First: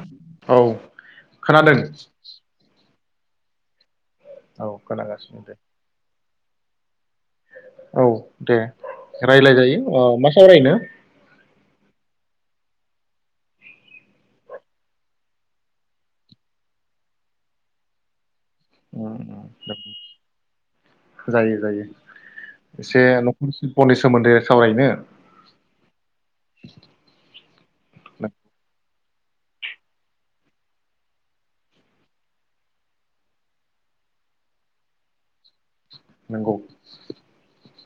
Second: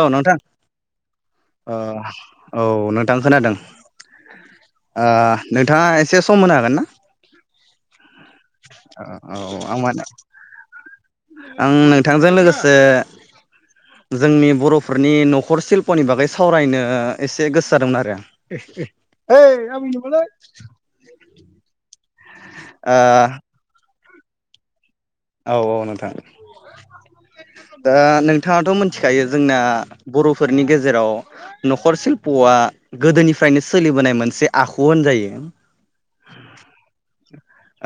औ नोंथां औ खोनादों ओ औ नों थां खोनादों औ ओ खोनागासिनो दे नोंथाङा एसे सम होनो हागोन ना औ दे औ रायलाय आं जायो माने ओ मा सावरायनो आं नोंथांजों लोगोसे जोंनि बरफोरनि नखर सिल्पनि बागै सावरायनो एसे गोसो जादोंमोन आरो हे हे ऐ‌ आबै नामालै जायो जायो एसे नखर सिलप नि सोमोन्दै सावरायनो औ औ नोंथां दा नोंथाङाथ मोन मिथिखायो जोंना बरफोरनि गेजेराव नखर सिल्पआ गोदोनिफ्रायनो सोलिबोनाय मोनसे आखु होनजायो नंगौ।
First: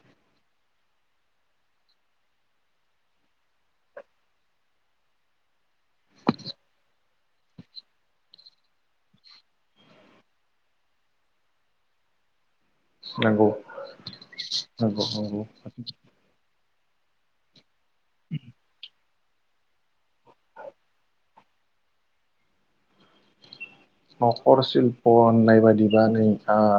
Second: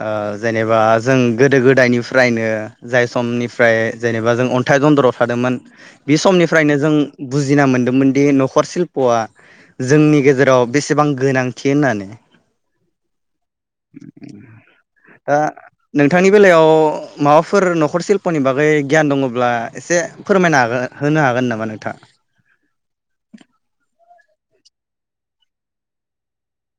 ओ जेनेबा जों गोदो गोदायनिफ्राय फ्रायनो जाय समनिफ्राय जेनेबा जों अन्थाइ दन्दराव थादोंमोन बे समनिफ्रायनो जों बुजिना मोनदोंमोन दि न'खर शिल्प'आ जोंनि गेजेराव बेसेबां गोनांथि होननानै नंगौ ओ नंगौ दा नंगौ नोंथांनि बेलायाव माबाफोर न' नखर शिल्पनि बागै गियान दङ ब्ला एसे फोरमायनो हागोन होनो हागोन नामा नोंथाङा न'खर शिल्प' होननाय बादिबा नोंथाङा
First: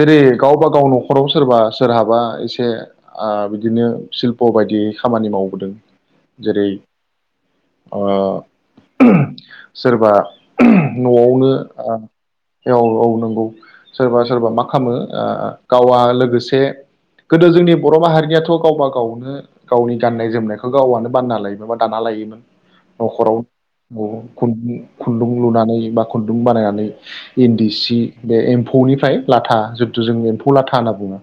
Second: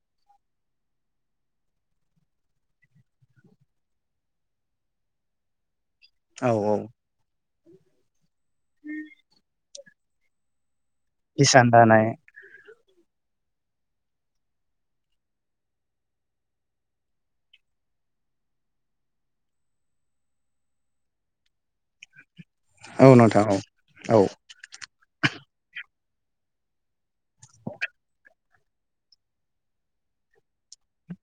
जेरै गावबा गाव न'खराव सोरबा सोरहाबा एसे ओ बिदिनो शिल्प' बायदियै खामानि मावबोदों औ औ अ [unintelligible] सोरबा न'आवनो हिसान आ दानाय औ औ नंगौ सोरबा सोरबा मा खालामो ओ गावआ लोगोसे गोदो जोंनि बर' माहारिनियाथ' गावबा गावनो गावनि गाननाय जोमनायखौ गावआनो बानायना लायोमोन बा दाना लायोमोन औ न'खराव नोंथां औ औ [unintelligible] नानै बा खुन्दुं बानायनानै इन्दि सि बे एम्फौनिफ्राय लाथा जिहेथु जों एम्फौ लाथा होनना बुङो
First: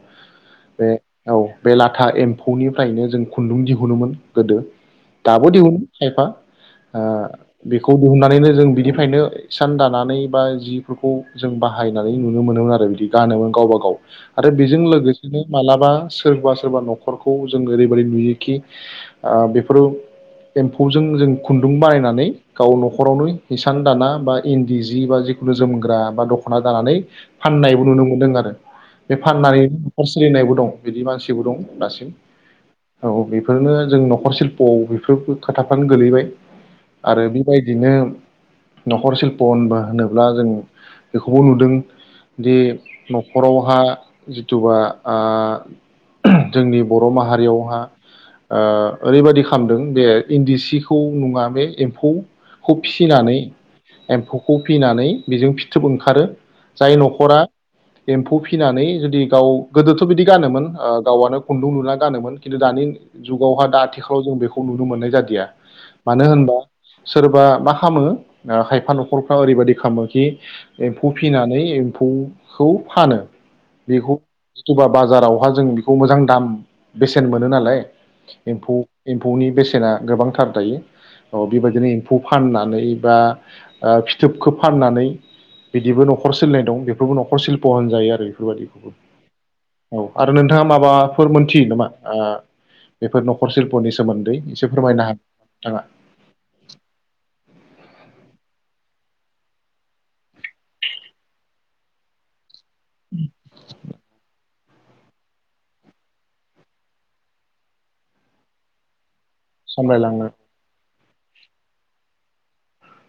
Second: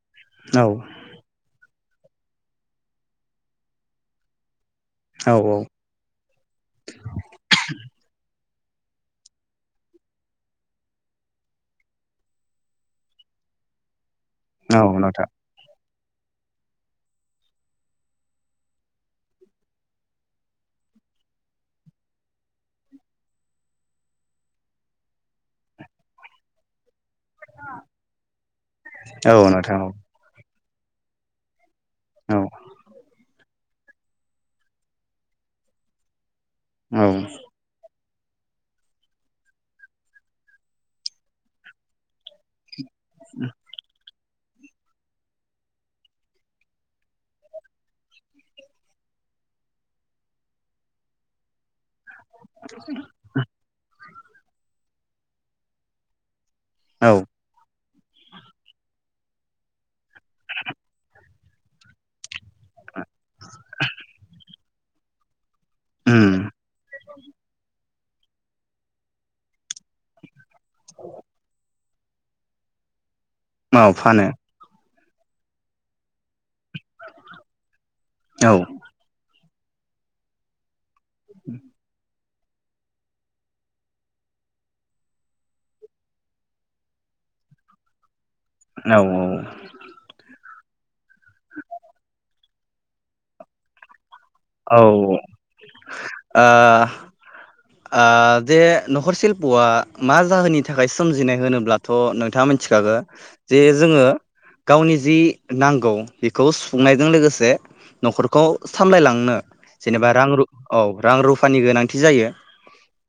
औ बे औ बे लाथा एम्फौनिफ्रायनो जों खुन्दुं दिहुनोमोन गोदो औ दाबो औ दिहुनो खायफा ओ बेखौ बुहुननानैनो जों बिदि [unintelligible] इसान दानानै बा जिफोरखौ जों बाहायनानै नुनो मोनोमोन आरो बिदि गानोमोन गावबा गाव आरो बेजों औ नोंथां लोगोसेनो मालाबा सोरबा सोरबा न'खरखौ जों ओरैबादि नुयोखि ओ बेफोर एम्फौजों जों खुन्दुं बानायनानै गाव न'खरावनो हिसान दाना बा इन्दि जि बा जिखुनु जोमग्रा बा दख'ना दानानै फाननायबो नुनो मोनदों आरो बे औ फाननानै नोंथां औ नखर सोलिनायबो दं बिदि मानसिबो दं दासिम औ औ बेे ओरैनो जों न'खर शिल्प'आव बेफोरबो खोथाफ्रानो गोलैबाय औ आरो बेबायदिनो न'खर सिल्प' होनबा होनोब्ला जों बेखौबो नुदों दि न'खरावहा जिथुबा ओ जोंनि बर' माहारियावहा ओ ओरैबायदि खालामदों बे इन्दि सिखौ नङा बे एम्फौ [unintelligible] [unintelligible] एम्फौखौ फिनानै बेजों फिथोब ओंखारो जाय औ न'खरा एम्फौ फिनानै जुदि गाव गोदोथ' बिदि गानोमोन ओ गावआनो खुन्दुं लुना गानोमोन खिन्थु दानि जुगावहा दा आथिखालाव जों बेखौ नुनो मोननाय जादिया मानो होनबा उम सोरबा माखा खामो ओ खायफा न'खरफ्रा ओरैबायदि खामो खि एम्फौ फिनानै एम एम्फौखौ फानो औ बेखौ फानो [unintelligible] बाजारावहा जों बिखौ मोजां दाम बेसेन मोनो नालाय औ एमफौ एमफौनि बेस रा गोबां थार दायो अ बिबादिनो खौ फानना नै बा ओ फिथोबखौ फाननानै बिदिबो न'खर सोलिनाय दं बेफोरबो न'खर सिल्प होनजायो आरो बेबायदिखौबो औ औ आरो नों थाङा माबाफोर मोनथियो नामा आ बेफोर न'खर सिल्पनि सोमोन्दै एसे औ ओ फोरमायना हो नोंथाङा आ जे न'खर सिल्पआ मा जाहोननि थाखाय सोमजिनाय होनोब्लाथ' नोंथाङा मोन थिखागो जे जोङो गावनि जि नांगौ बेखौ सुफुंनायजों लोगोसे न'खरखौ सामलायलांनो जेनेबा सामलायलांनो रां रु औ रां रुफानि गोनांथि जायो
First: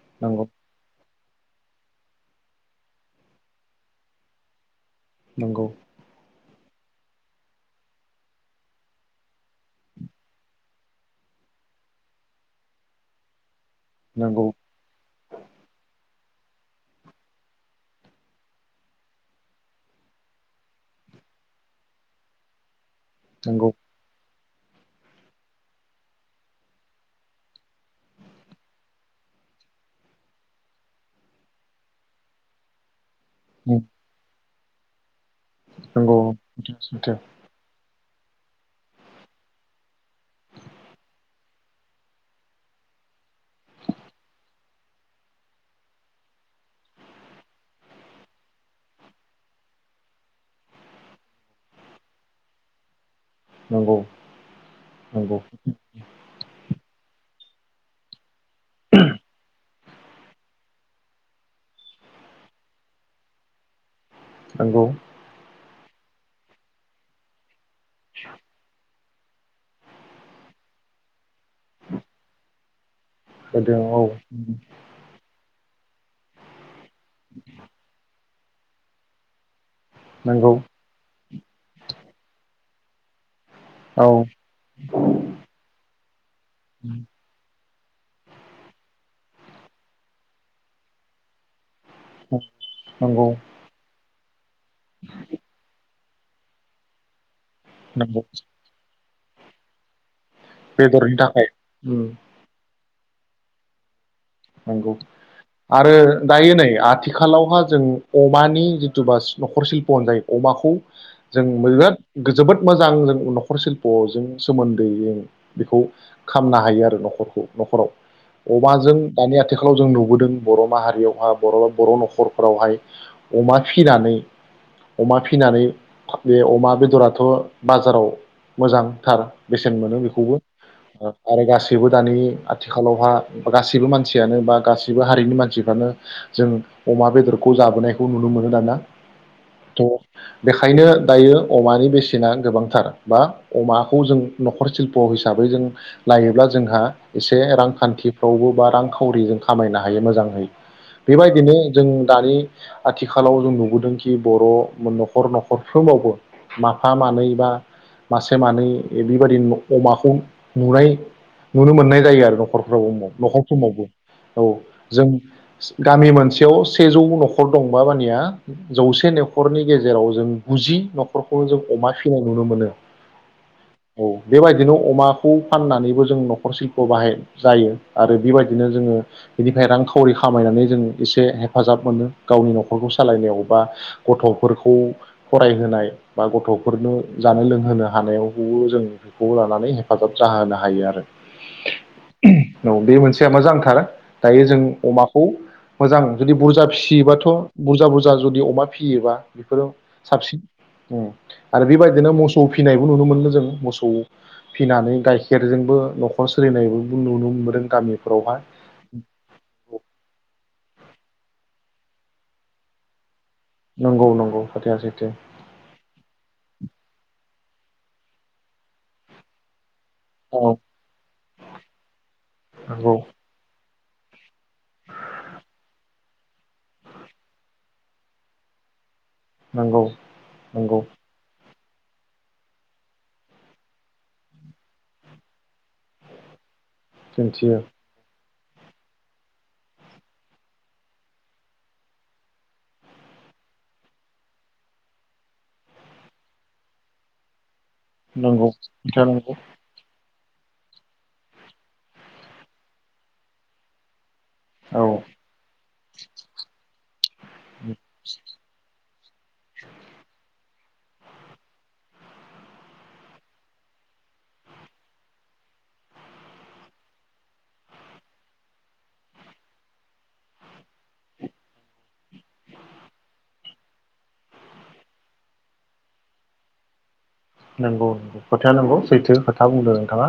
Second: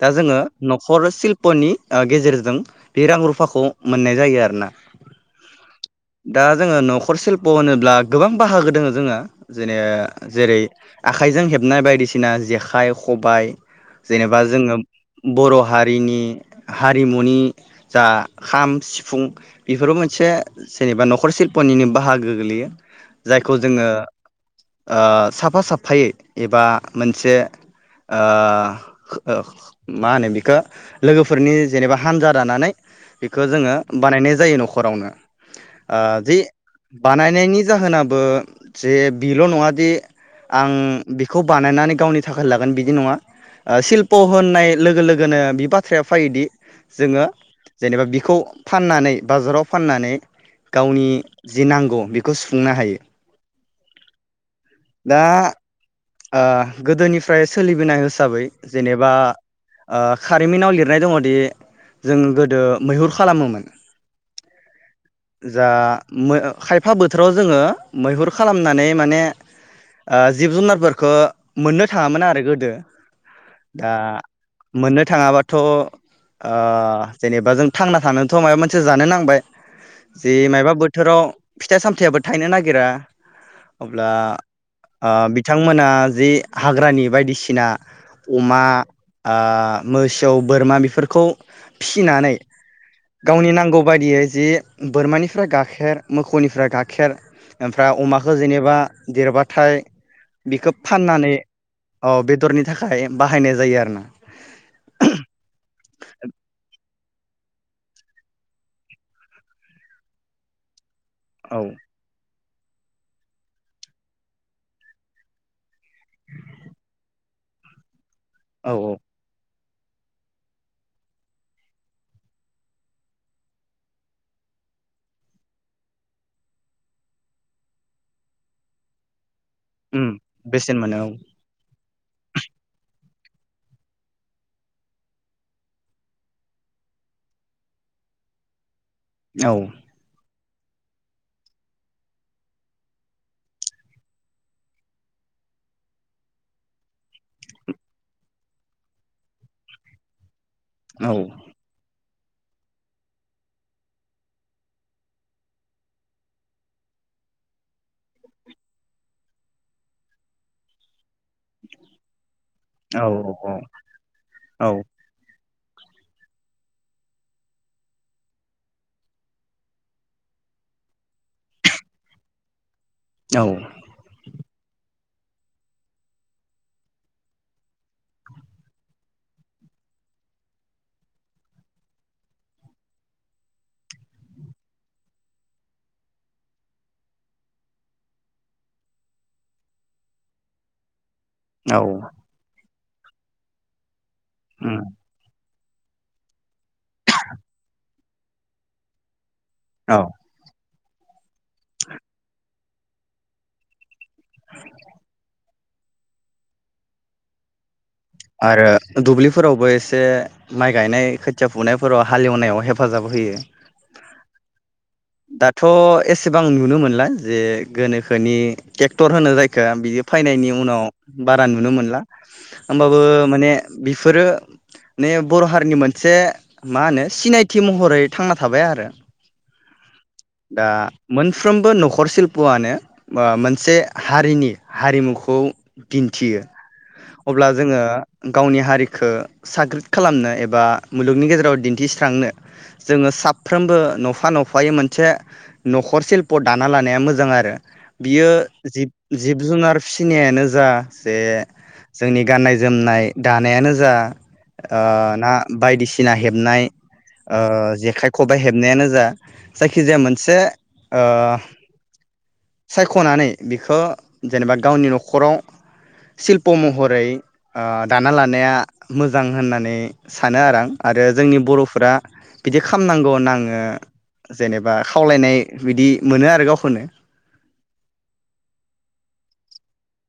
दा जोङो नांगौ न'खर सिल प नि ओ गेजेरजों बे रां रुफाखौ मोननाय जायो आरोना नोंगौ दा जोङो न'खर सिल्प होनोब्ला गोबां बाहागो दोङो जोङा जेने जेरै आखाइजों हेबनाय बायदिसिना जेखाइ खबाइ जेनेबा नंगौ जोङो बर' हारिनि हारिमुनि जा खाम सिफुं बेफोरबो मोनसे जेनेबा न'खर सिल्पनिनो बाहागो गोलैयो जायखौ नंगौ जोङो ओ साफा साफ फायै एबा मोनसे ओ ओ मा होनो बिखो लोगोफोरनि जेनेबा हानजा दानानै बेखो जोङो उम, बानायनाय जायो न'ख खरावनो आ नंगौ जि सैथो सैथो बानायनायनि जाहोना बो जे बिल नङादि आं बिखौ बानायनानै गावनि थाखाय लागोन बिदि नङा ओ सिल्प होननाय लोगो लोगोनो बि बाथ्राया फायोदि जोङो जेनेबा बिखौ फाननानै बाजाराव फाननानै गावनि जि नांगौ बिखौ सुफुंनो हायो नंगौ दा नंगौ ओ गोदोनिफ्राय सोलिबोनाय होसाबै जेनेबा ओ खारिमिनाव लिरनाय दङोदि जों गोदो मैहुर खालामोमोन। नोंगौ जा खायफा बोथोराव जोङो मैहुर खालामनानै माने आ जिब-जुनारफोर खो मोननो थाङामोन आरो गोदो होदों दा औ मोननो थाङाबा थ' आ जेनेबा जों थांना थानो थ' माया मोनसे जानो नांबाय जे नंगौ मायबा बोथोराव फिथाइ-सामथायाबो थायनो नागि गिरा औ अब्ला आ बिथां थांमोना जे हाग्रानि बायदिसिना अमा आ मोसौ बोरमा बेफोरखौ फिनानै नंगौ गावनि नांगौ बायदियै जि बोरमानिफ्राय गाखेर मोखौनिफ्राय गाखेर ओमफ्राय नंगौ अमाखो जेनेबा देरबाथाय बिखौ बेदरनि फाननानै थाखाय उम, अ बेदरनि थाखाय बाहायनाय जायो आरो ना नंगौ आरो दायो नै आथि खालावहा जों अमानि जिथुबा न'खर सिल्प होनजायो अमाखौ जों औ बिराद जोबोद मोजां जों न'खर सिल्प'जों सोमोन्दै जों बेखौ खामनो हायो आरो न'खरखौ न'खराव औ अमाजों दानि आथिखालाव जों नुबोदों बर' माहारियावहा बर' बर' न'खरफोरावहाय अमा फिनानै अमा फिनानै बे अमा बेदराथ' बाजाराव मोजांथार बेसेन मोनो उम बेखौबो बेसेन मोनो आरो गासैबो बो दानि आथिखालावहा गासिबो मान मानसियानो बा गासिबो हारिनि मानसिफ्रानो जों अमा बेदरखौ जाबोनायखौ नुनो मोनो दाना औ द बेखायनो दायो अमानि बेसेना गोबांथार बा अमाखौ जों नखर स्लिप' हिसाबै जों लायोब्ला जोंहा एसे रांखान्थिफ्रावबो बा रां फरिजों खामायनो हायो मोजांहै औ बेबायदिनो जों दानि आथिखालाव जों नुबोदोंखि बर' न'खर न'खरफ्रोमावबो माफा मानै बा मासे मानै बेबायादि अमाखौ नुनाय नुनो मोननाय जायो आरो न'खरफ्राव औ न'खरफ्रोमावबो औ जों गामि मोनसेयाव सेजौ न'खर दंबा मानिया जौसे न'खरनि गेजेराव जों गुजि न'खरखौ जों अमा फिनाय नुनो मोनो औ बेबाय बिदिनो अमाखौ फाननानैबो जों न'खर सिल्प बाहाय जायो आरो बिबायदिनो जोङो बिनिफ्राय रांखावरि खामायनानै जों एसे हेफाजाब मोनो गावनि न'खरखौ सालायनायाव बा गथ'फोरखौ फरायहोनाय बा गथ'फोरनो जानो लोंहोनो हानायावबो जों बेखौ लानानै हेफाजाब जाहोनो हायो आरो औ औ बे मोनसेया मोजां थार दायो जों उम अमाखौ मोजां जुदि बुजा फिसियोबाथ' बुजा बुजा जुदि अमा फियोबा बिफोराव औ साबसिन उम आरो बेबायदिनो मोसौ फिनायबो नुनो मोनदों जों मोसौ फिनानै गाइखेरजोंबो न'खर सोलिनायबो नुनो मोनदों गामिफोरावहा आरो दुब्लिफोरावबो एसे माइ गायनाय खोथ खोथिया फुनायफोराव हालेवनायाव हेफाजाब होयो नंगौ नंगौ खोथाया सैथ दाथ' एसेबां नुनो मोनलाय जे गोनोखोनि टेक्टर होनो जायखो बिदि औ फायनायनि उनाव बारा नुनो मोनला नंगौ होमबाबो माने बिफोरो ने बर' हारिनि मोन से मा होनो सिनायथि महरै थांना थाबाय आरो नंगौ नंगौ फ्रोमबो न'खर शिल्पुआनो ओ मोनसे हारिनि हारिमुखौ दिन्थियो अब्ला दिन्थियो जोङो गावनि हारिखो साग्रिद खालामनो एबा मुलुगनि गेजेराव दिन्थिस्रांनो जोङो साफ्रोमबो न'फा न'फ फायै मोनसे न'खर सिल्प दाना लानाया मोजां आरो बियो नंगौ जिब खोथाया नंगौ जिब जुनार फि थिनायानो जा जे जोंनि गाननाय जोमनाय दानायानो जा औ ओ ना बायदिसिना हेबनाय ओ जेखाइ खबाइ हेबनायानो जा जायखिजाया मोनस जे ओ सायख'नानै बिखो जेनेबा गावनि न'खराव शिल्प' महरै ओ दाना लानाया मोजां होननानै सानो आरो आं आरो जोंनि बर'फोरा बिदि खालामनांगौ होनना आङो जेनेबा खावलायनाय बिदि मोनो आरो गावखौनो नंगौ खोथाया नंगौ सैथो खोथा बुंदों नोंथाङा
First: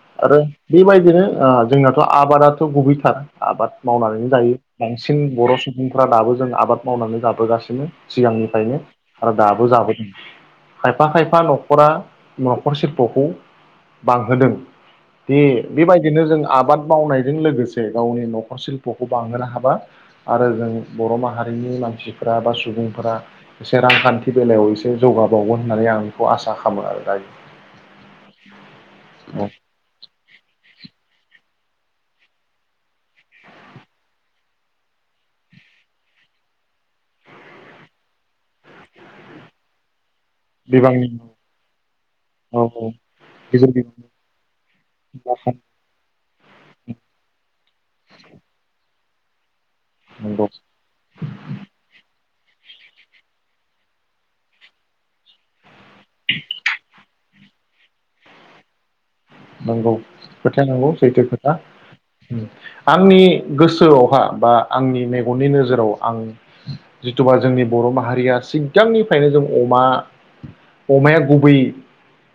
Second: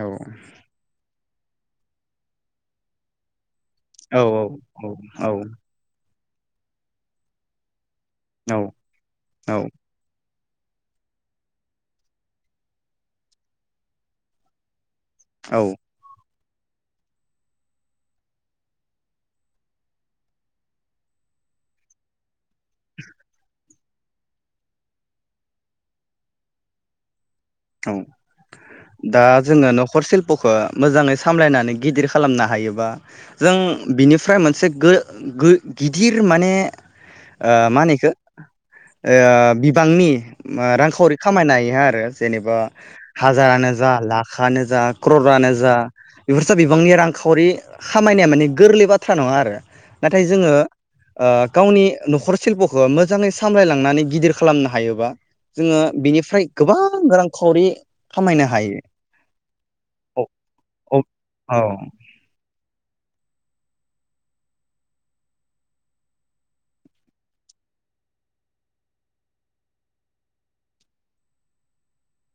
औ आरो बेबायदिनो ओ जोंनाथ' आबादाथ' गुबैथार आबाद औ मावनानैनो जायो बांसिन औ बर' सुबुंफ्रा दाबो जों आबाद मावनानै जाबोगासिनो सिगांनिफ्रायनो आरो औ दाबो जाबोदों खायफा खाय फा न'खरा न'खर सिल्पखौ बांहोदों दे औ बेबायदिनो जोङो आबाद मावनायजों लोगोसे गावनि न'खर सिल्प'खौ बांहोनो हाबा आरो जों बर' माहारिनि मानसिफोरा सुबुंफोरा एसे रांखान्थि बेलायाव एसे जौगाबावगोन होननानै आं बेखौ आसा खालामो आरो दायो औ दा औ जोङो न'खर सिल पखौ मोजाङै सामलायनानै गिदिर खालामनो हायोबा जों बिनिफ्राय मोनसे गो-गो गिदिर माने मा होनो बेखो ओ गिदिर बिबांनि ओ बिबांनि रांखावरि खामायनो हो आरो एबा औ औ गेजेर हारजानो जा लाखनो जा ख्ररआनो गेजेर जा बेफोर बिबांनि रांखावरि खामायनाया माने गोरलै बाथ्रा नङा आरो नाथाय नंगौ जोङो ओ गावनि न'खर शिल्प'खौ मोजाङै सामलायलांनानै गिदिर खालामनो हायोबा जोङो बिनिफ्राय गोबां रांखावरि खामायनो हायो नंगौ औ खोथाया नंगौ औ सैथो खोथा औ आंनि गोसोआवहा बा आंनि मेगननि नोजोराव आं जिथुबा जोंनि बर' माहारिया सिगांनिफ्रायनो जों अमा अमाया गुबै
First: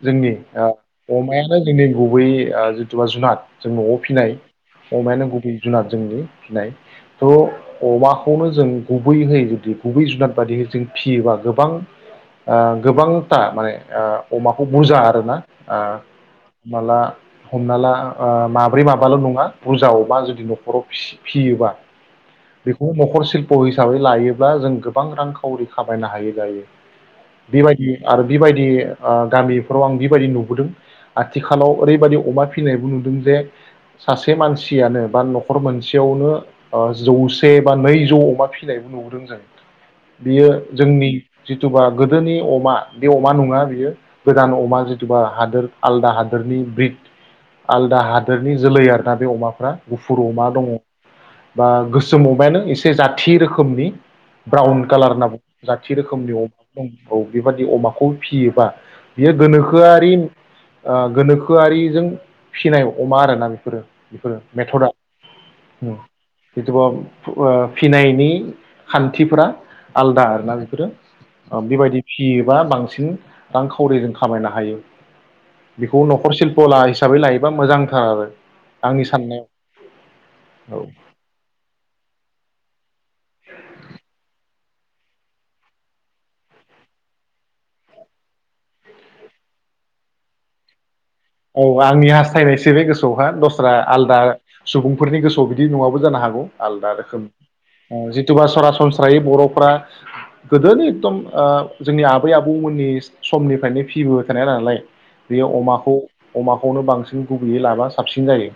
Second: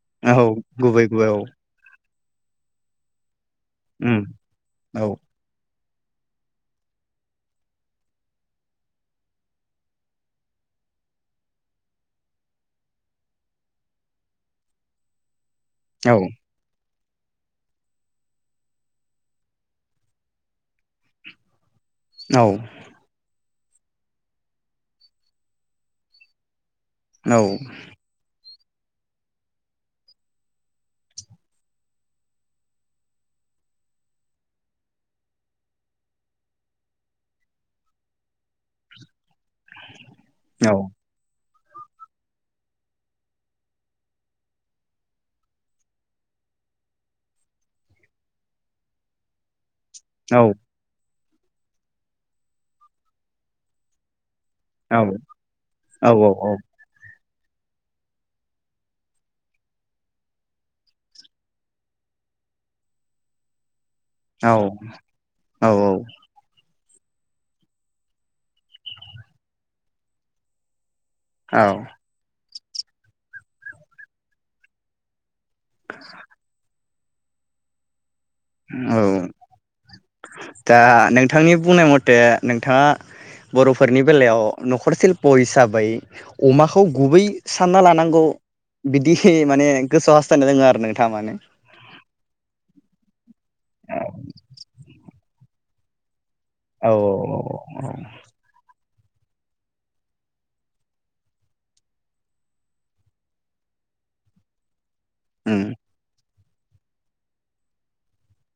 जोंनि औ गुबै ओ गुबै औ अमायानो नि गुबै जिथुबा जुनाद जों न'आव उम फिसिनाय औ अमायानो गुबै जुनाद जोंनि फिनाय थ' अमाखौनो जों गुबैहै जुदि गुबै जुनाद बाददिहै जों फियोबा गोबां ओ गोबांथा माने ओ अमाखौ बुरजा आरोना आ औ अबोला हमना ला ओ माब्रै माबाल' नङा बुरजा अमा जुदि न'खराव फियोबा औ बेखौ न'खर सिल अ' हिसाबै लायोब्ला जों गोबां रांखावरि खामायनो हायो दायो औ बेबायदि आरो बेबायदि गामिफोराव आं बेबायदि नुबोदों आथिखालाव ओरैबायाददि अमा फिसिनायबो नुदों जे सासे मानसियानो बा न'खर मोनसेयावनो ओ जौसे बा नैजौ अमा फिसिनायबो नुबोदों जों बियो औ जोंनि जिथुबा गोदोनि अमा बे अमा नङा बियो गोदान अमा जिथुबा हादोर आलदा हादोरनि ब्रिद आलदा हादोरनि जोलै आरोना बे अमाफ्रा गुफुर अमा दङ बा गोसोम अमायानो एसे जाथि रोखोमनि ब्राउन औ कालार होनना बुङ जाथि रोखोमनि औ अमाफोर दं औ बेबादि अमाखौ फियोबा बियो गोनोखोआरि ओ गोनोखोआरिजों फिसिनाय अमा आरोना बेफोरो बेफोरो औ मेथडआ औ औ फिनायनि खान्थिफोरा आलादा आरोना बेफोरो औ औ बेबायदि फियो एबा बांसिन रांखावरि जों खामायनो हायो बेखौ न'खरशिल्पआव लासै हिसाबै लायोबा मोजांथार आरो औ आंनि साननायाव दा औ नोंथांनि बुंनाय मथे नोंथाङा बर'फोरनि बेलायाव न'खर सिल्प हिसाबै अमाखौ गुबै सानना लानांगौ बिदि माने गोसोआव हास्थायना दोङो आरो न औ आंनि हास्थायनायसै बे गोसोआवहा दस आलदा सुबुंफोरनि गोसोआव स' बिदि नङाबो जानो हागौ आलदा औ रोखोम जिथुबा सरासनस्रा फ्रायो बर'फ्रा गोदो एकदम ओ जोंनि आबै आबौमोननि समनिफ्रायनो फिबोबाय थानाय नालाय बेयो अमाखौ अमाखौनो बांसिन गुबैयै लाबा साबसिन जायो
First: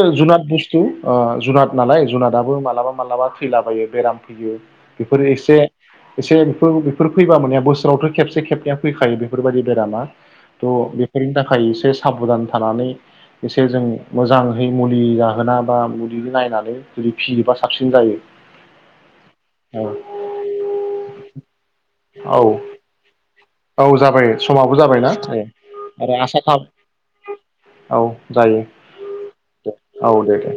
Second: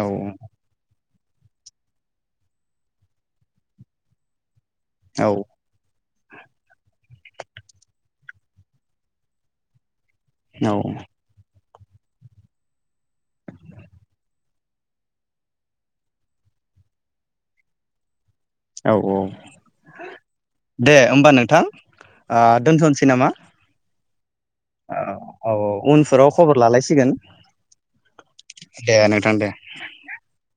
औ जुनाद बस्थु ओ जुनाद नालाय जुनादाबो मालाबा मालाबा थैलाबायो बेराम फैयो बेफोरो एसे एसे बेफोर बेफोर फैबा मोना बोसोरावथ' खेबसे खेबनया फैखायो बेफोरबायदि बेरामा थ' औ बेफोरनि थाखाय एसे साबधान थानानै एसे जों मोजाङै मुलि जाहोना बा मुलि नायनानै जुदि फियोबा साबसिन जायो औ औ औ दे होमबा नोंथां आ औ दोनथ'नोसै नामा औ जाबाय समाबो जाबायना आरो आसा खालाम नायसिगोन दे नोंथां दे औ दे दे